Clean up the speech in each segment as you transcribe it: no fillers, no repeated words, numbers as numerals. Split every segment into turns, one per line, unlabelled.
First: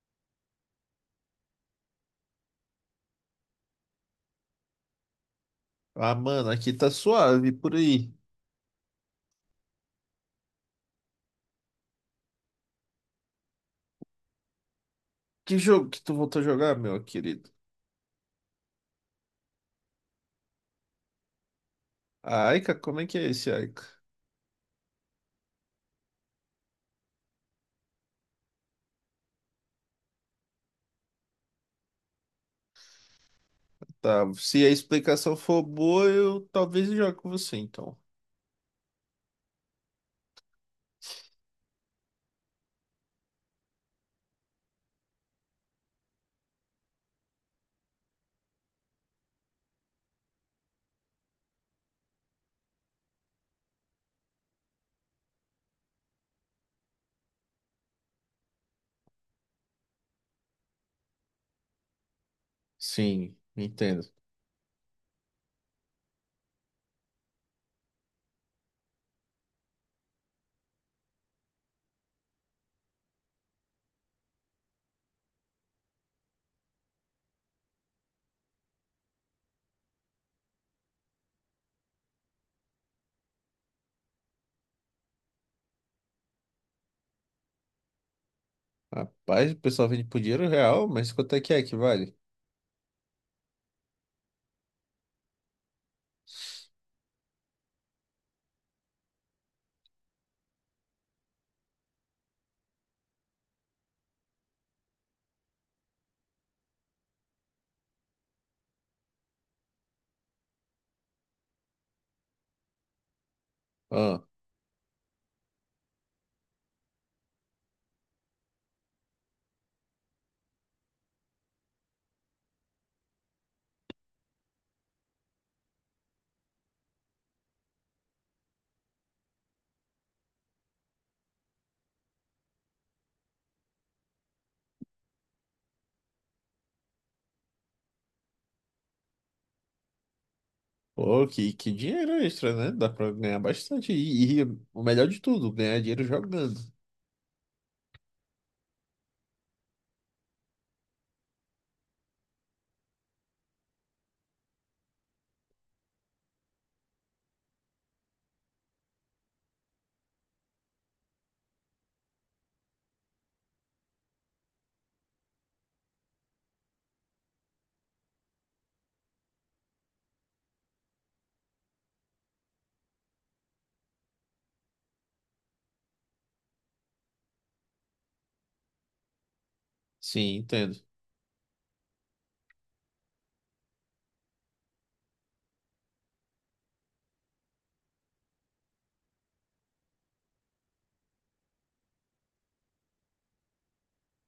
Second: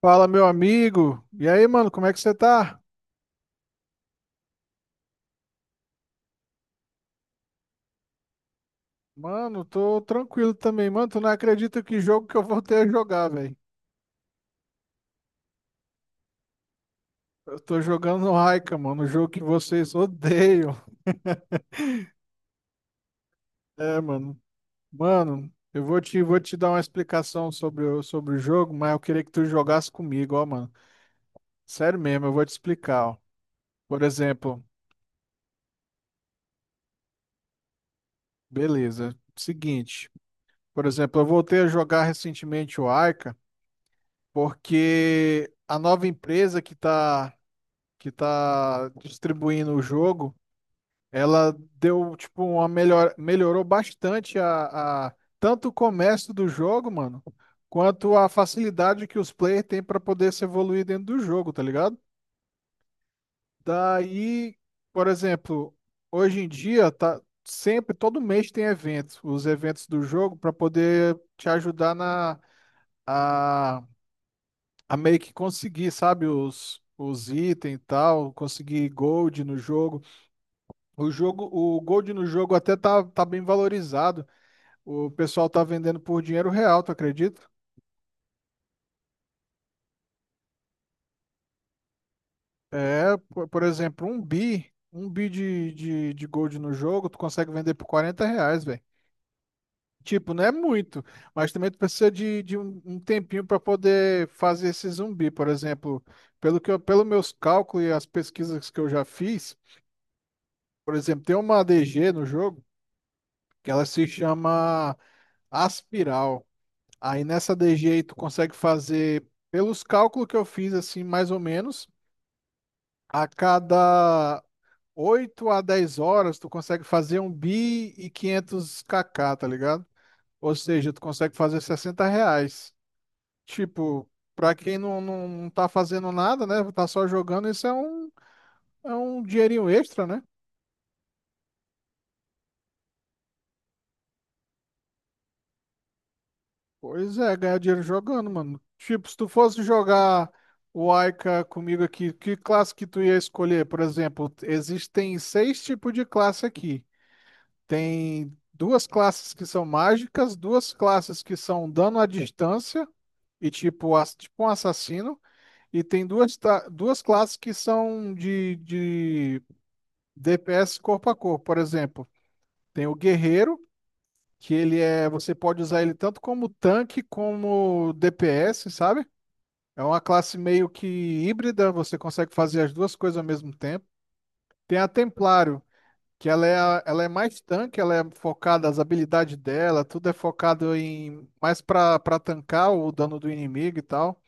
Fala, meu amigo. E aí, mano, como é que você tá?
Ah, mano, aqui tá suave por aí.
Mano, tô tranquilo também. Mano, tu não acredita que jogo que eu voltei a jogar, velho.
Que jogo que tu voltou a jogar, meu querido?
Eu tô jogando no Raika, mano, o jogo que vocês odeiam.
A Aika, como é que é esse Aika?
É, mano. Mano, eu vou te dar uma explicação sobre o jogo, mas eu queria que tu jogasse comigo, ó, mano. Sério mesmo, eu vou te explicar, ó. Por
Tá,
exemplo,
se a explicação for boa, eu talvez jogue com você, então.
beleza. Seguinte, por exemplo, eu voltei a jogar recentemente o Aika, porque a nova empresa que tá distribuindo o jogo, ela deu, tipo, melhorou bastante tanto o comércio do jogo, mano, quanto a facilidade que os players têm para poder se evoluir dentro do jogo, tá ligado?
Sim, entendo.
Daí, por exemplo, hoje em dia tá sempre todo mês tem eventos, os eventos do jogo para poder te ajudar na a, a meio que conseguir, sabe, os itens e tal, conseguir gold no jogo. O jogo, o Gold no jogo até tá bem valorizado. O pessoal tá vendendo por dinheiro real, tu acredita?
Rapaz, o pessoal vende por dinheiro real, mas quanto é que vale?
É, por exemplo, um bi de Gold no jogo, tu consegue vender por R$ 40, velho. Tipo, não é muito, mas também tu precisa de um tempinho para poder fazer esse zumbi, por exemplo. Pelo meus cálculos e as pesquisas que eu já fiz, por exemplo, tem uma ADG no jogo que ela se
Ah,
chama Aspiral. Aí nessa DG aí tu consegue fazer, pelos cálculos que eu fiz, assim, mais ou menos, a cada 8 a 10 horas tu consegue fazer um bi e 500 kk, tá ligado? Ou seja, tu consegue fazer R$ 60. Tipo, pra quem não tá fazendo nada, né? Tá só jogando, isso é um dinheirinho extra, né?
pô, que, que dinheiro extra, né? Dá pra ganhar bastante. E o melhor de tudo, ganhar dinheiro jogando.
Pois é, ganhar dinheiro jogando, mano. Tipo, se tu fosse jogar o Aika comigo aqui, que classe que tu ia escolher? Por exemplo, existem seis tipos de classe aqui. Tem duas classes que são mágicas, duas classes que são dano à distância e tipo, tipo um assassino, e tem duas classes que são de DPS corpo a corpo, por exemplo. Tem o guerreiro, você pode usar ele tanto como tanque como DPS, sabe? É uma
Sim,
classe meio
entendo.
que híbrida, você consegue fazer as duas coisas ao mesmo tempo. Tem a Templário, que ela é, a- ela é mais tanque, ela é focada, as habilidades dela, tudo é focado em mais pra tancar o dano do inimigo e tal.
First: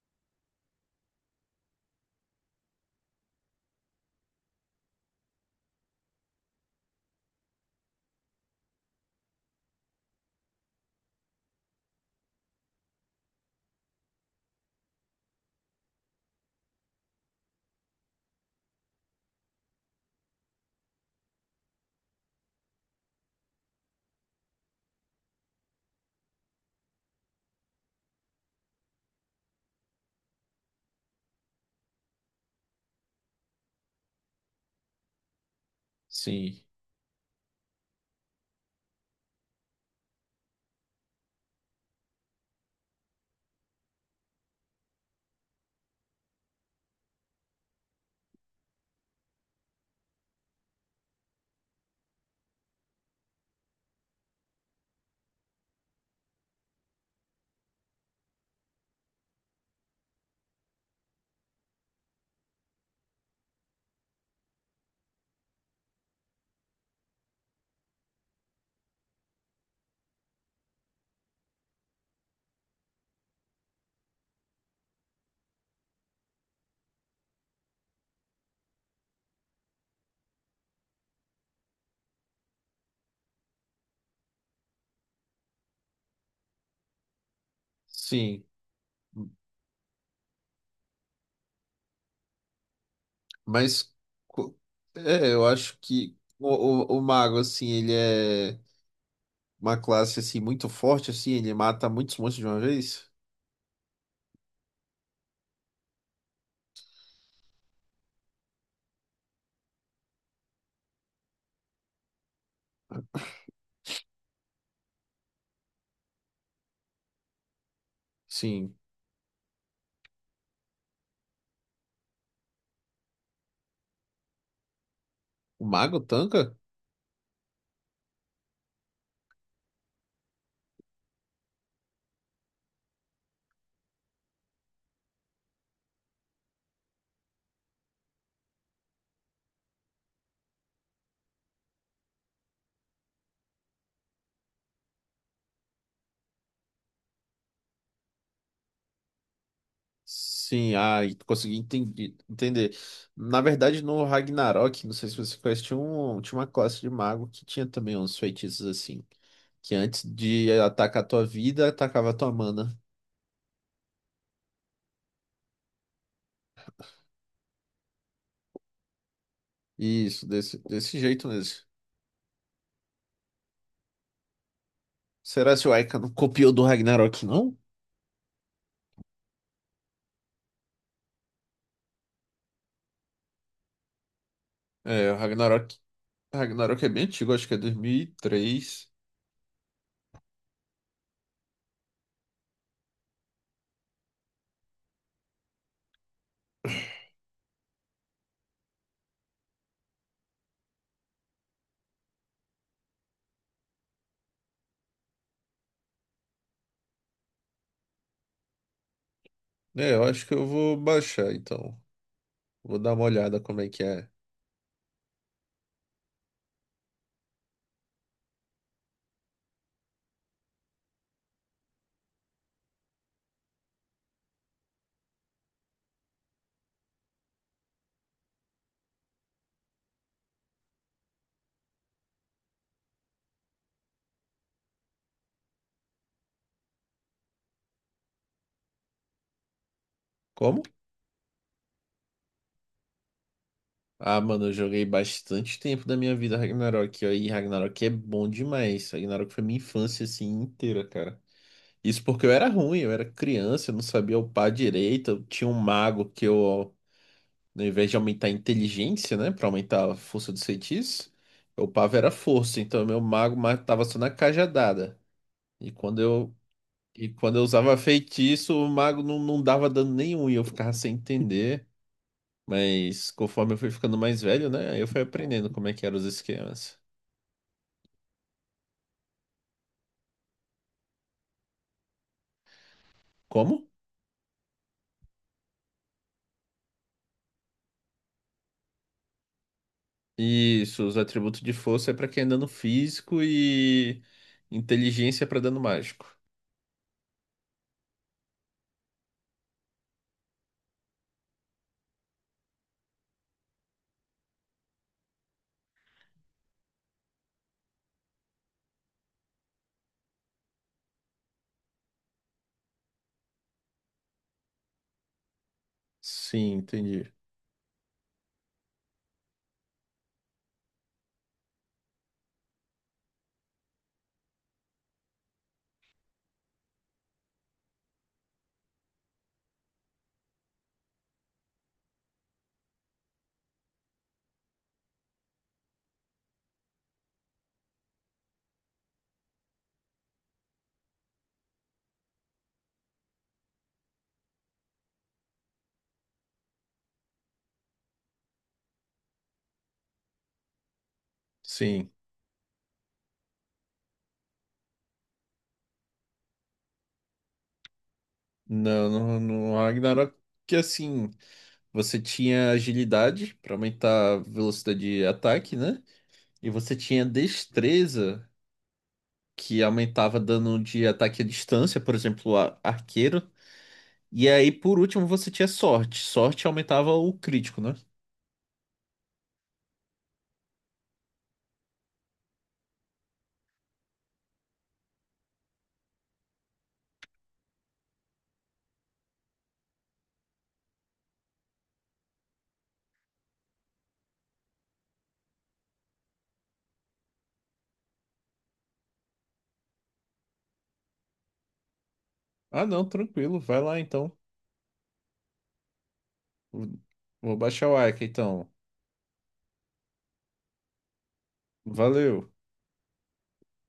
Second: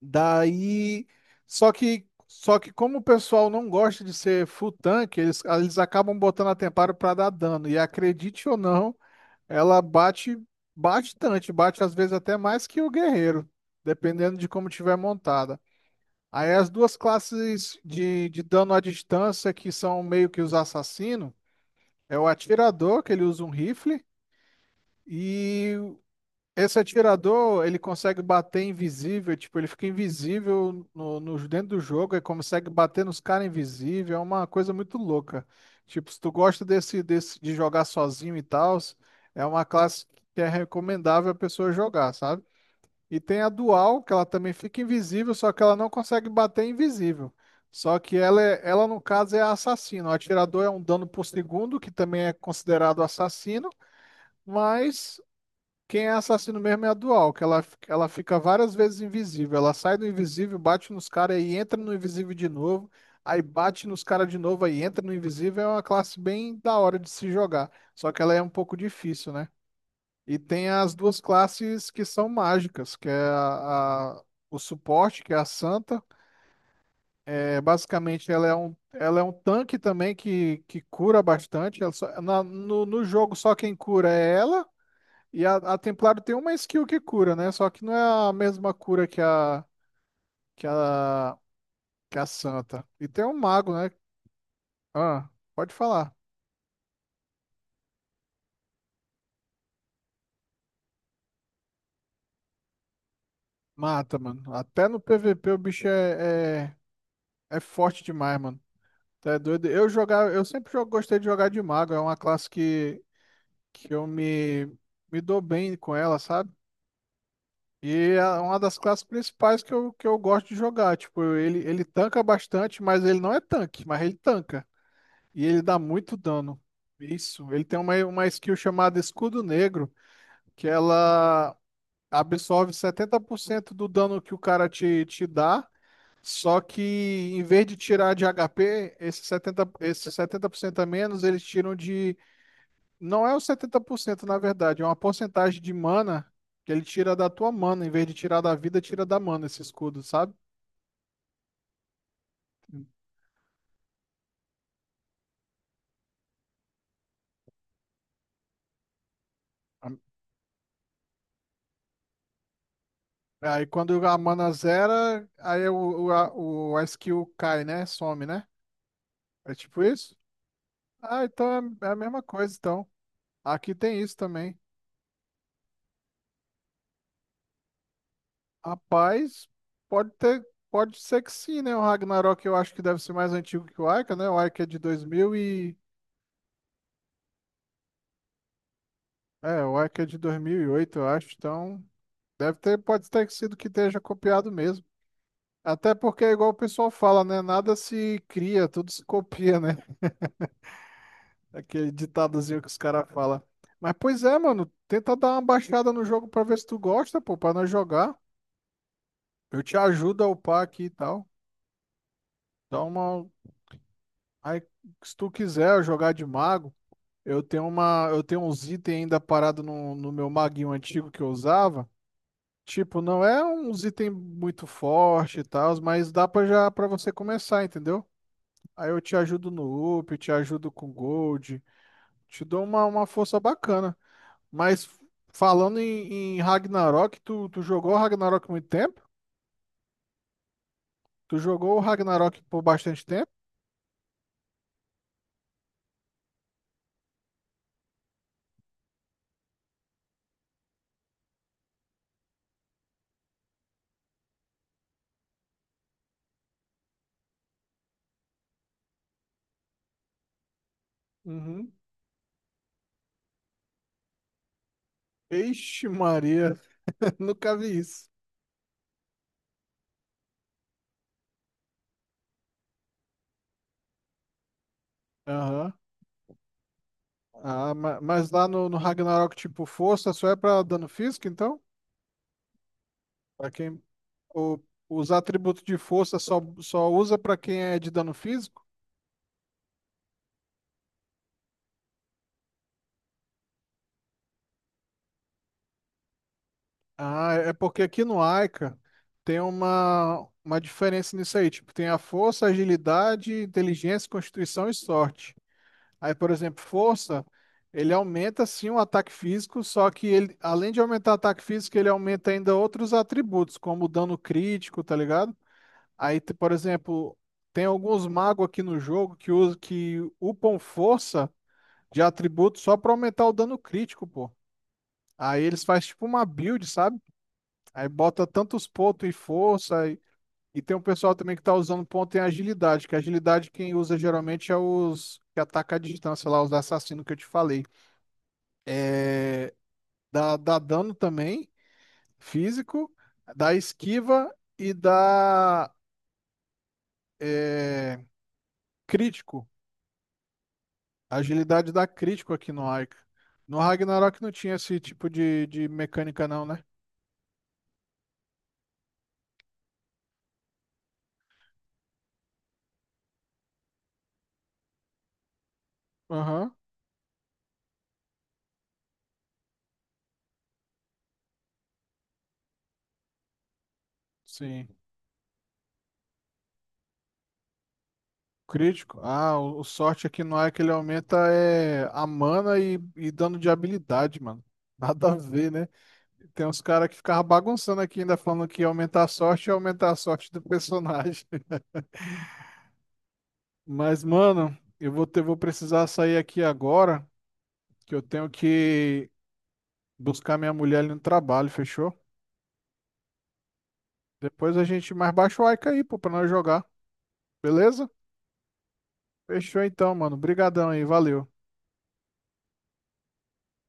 Daí, só que como o pessoal não gosta de ser full tanque, eles acabam botando a Templário pra dar dano. E acredite ou não, ela bate bastante, bate às vezes até mais que o guerreiro, dependendo de como tiver montada. Aí as duas classes de dano à distância que são meio que os assassinos, é o atirador, que ele usa um rifle, e esse atirador, ele consegue bater invisível, tipo, ele fica invisível dentro do jogo, e consegue bater nos caras invisível, é uma coisa muito louca. Tipo, se tu gosta
Sim,
desse de jogar sozinho e tal, é uma classe que é recomendável a pessoa jogar, sabe? E tem a dual, que ela também fica invisível, só que ela não consegue bater invisível. Só que ela no caso, é a assassino. O atirador é um dano por segundo, que também é considerado assassino, mas quem é assassino mesmo é a dual, que ela fica várias vezes invisível. Ela sai do invisível, bate nos caras e entra no invisível de novo. Aí bate nos caras de novo, aí entra no invisível. É uma classe bem da hora de se jogar. Só que ela é um pouco difícil, né? E tem as duas classes que são mágicas, que é o suporte, que é a Santa. É, basicamente, ela é um tanque também que cura bastante. Ela no jogo, só quem cura é ela. E a Templário tem uma skill que cura, né? Só que não é a
sim.
mesma cura que a, que a Santa. E tem o Mago, né?
Mas co-
Ah,
é, eu
pode
acho
falar.
que o mago, assim, ele é uma classe, assim, muito forte, assim, ele mata muitos monstros de uma vez.
Mata, mano. Até no PVP o bicho é forte demais, mano. Tá doido? Eu sempre gostei de jogar de mago, é uma classe que eu me dou bem com ela, sabe? E é uma
Sim.
das classes principais que eu gosto de jogar. Tipo, ele tanca bastante, mas ele não é tanque, mas ele tanca. E ele
O
dá
mago
muito
tanca?
dano. Isso. Ele tem uma skill chamada Escudo Negro, que ela absorve 70% do dano que o cara te dá. Só que em vez de tirar de HP, esse 70, esse 70% a menos, eles tiram de. Não é o 70% na verdade, é uma porcentagem de mana que ele tira da tua mana. Em vez de tirar da vida, tira da mana esse escudo, sabe?
Sim, ah, e entender. Na verdade, no Ragnarok, não sei se você conhece, tinha, um, tinha uma classe de mago que tinha também uns feitiços assim, que
A-
antes de atacar a tua vida, atacava a tua mana.
Aí quando a mana zera, aí o- a skill cai, né? Some, né? É tipo isso?
Isso, desse
Ah,
jeito mesmo.
então é a mesma coisa, então. Aqui tem isso também.
Será que o Aika não copiou do Ragnarok, não?
Rapaz, pode ter, pode ser que sim, né? O Ragnarok eu acho que deve ser mais antigo que o Aika, né? O Aika é de dois
É, o
mil e
Ragnarok. Ragnarok é bem antigo, acho que é 2003.
O Aika é de 2008, eu acho. Então, deve ter, pode ter sido que esteja copiado mesmo. Até porque é igual o pessoal fala, né? Nada se cria, tudo se copia, né? Aquele ditadozinho que os caras falam. Mas pois é, mano, tenta dar uma baixada no jogo pra ver se tu gosta, pô, pra nós jogar. Eu te
É, eu
ajudo a
acho que eu
upar
vou
aqui e tal.
baixar, então. Vou
Dá
dar uma
uma.
olhada como é que é.
Aí, se tu quiser jogar de mago, eu tenho uns itens ainda parado no meu maguinho antigo que eu usava. Tipo, não é uns itens muito forte e tal, mas dá para já para você começar, entendeu? Aí eu te ajudo no up, te ajudo com gold, te dou uma, força bacana. Mas falando em Ragnarok, tu jogou Ragnarok há muito tempo?
Como?
Tu jogou o Ragnarok por bastante tempo?
Ah, mano, eu joguei bastante tempo da minha vida Ragnarok, ó, e Ragnarok é bom demais. Ragnarok foi minha infância, assim, inteira, cara. Isso porque eu era ruim, eu era criança, eu não sabia upar direito, eu tinha um mago que eu, ao invés de aumentar a inteligência, né, pra aumentar a força dos feitiços, eu
Uhum.
upava era força, então meu mago matava só na cajadada. E
Ixi,
quando eu
Maria,
E quando eu
nunca
usava
vi isso.
feitiço, o mago não dava dano nenhum e eu ficava sem entender. Mas conforme eu fui ficando mais velho, né? aí Eu fui aprendendo como
Aham.
é que eram os esquemas.
Ah, mas lá no Ragnarok, tipo, força só é pra dano físico, então? Pra
Como?
quem O- os atributos de força só usa para quem é de dano físico?
Isso, os atributos de força é pra quem é dano físico e inteligência é pra dano mágico.
Ah, é porque aqui no Aika tem uma diferença nisso aí. Tipo, tem a força, agilidade, inteligência, constituição e sorte. Aí, por exemplo, força, ele aumenta sim o ataque físico, só que ele, além de aumentar o ataque físico, ele aumenta ainda outros atributos, como o dano crítico, tá ligado? Aí, por
Sim, entendi.
exemplo, tem alguns magos aqui no jogo que usam que upam força de atributo só pra aumentar o dano crítico, pô. Aí eles fazem tipo uma build, sabe? Aí bota tantos pontos em força. E tem um pessoal também que tá usando ponto em agilidade, que agilidade quem usa geralmente é os que ataca à distância lá, os assassinos que eu te falei. É, dá dano também, físico, dá esquiva e dá é, crítico. Agilidade dá
Sim.
crítico aqui no Aika. No Ragnarok não tinha esse tipo de mecânica, não, né?
Não, no, no Ragnarok, que assim, você tinha agilidade pra aumentar a velocidade de ataque, né? E
Aham,
você tinha destreza que aumentava dano de ataque à distância, por exemplo, arqueiro. E aí,
sim.
por último, você tinha sorte. Sorte aumentava o crítico, né?
Crítico? Ah, o sorte aqui não é que ele aumenta a mana e dano de habilidade, mano. Nada a ver, né? Tem uns caras que ficavam bagunçando aqui ainda falando que ia aumentar a sorte e aumentar a sorte do personagem. Mas, mano, vou precisar sair aqui agora, que eu tenho que buscar minha mulher ali no trabalho, fechou?
Ah, não, tranquilo, vai lá então.
Depois a gente mais baixa o Aika aí, pô, pra nós jogar.
Vou Vou baixar o
Beleza?
Arca então.
Fechou então, mano. Brigadão aí, valeu.
Valeu.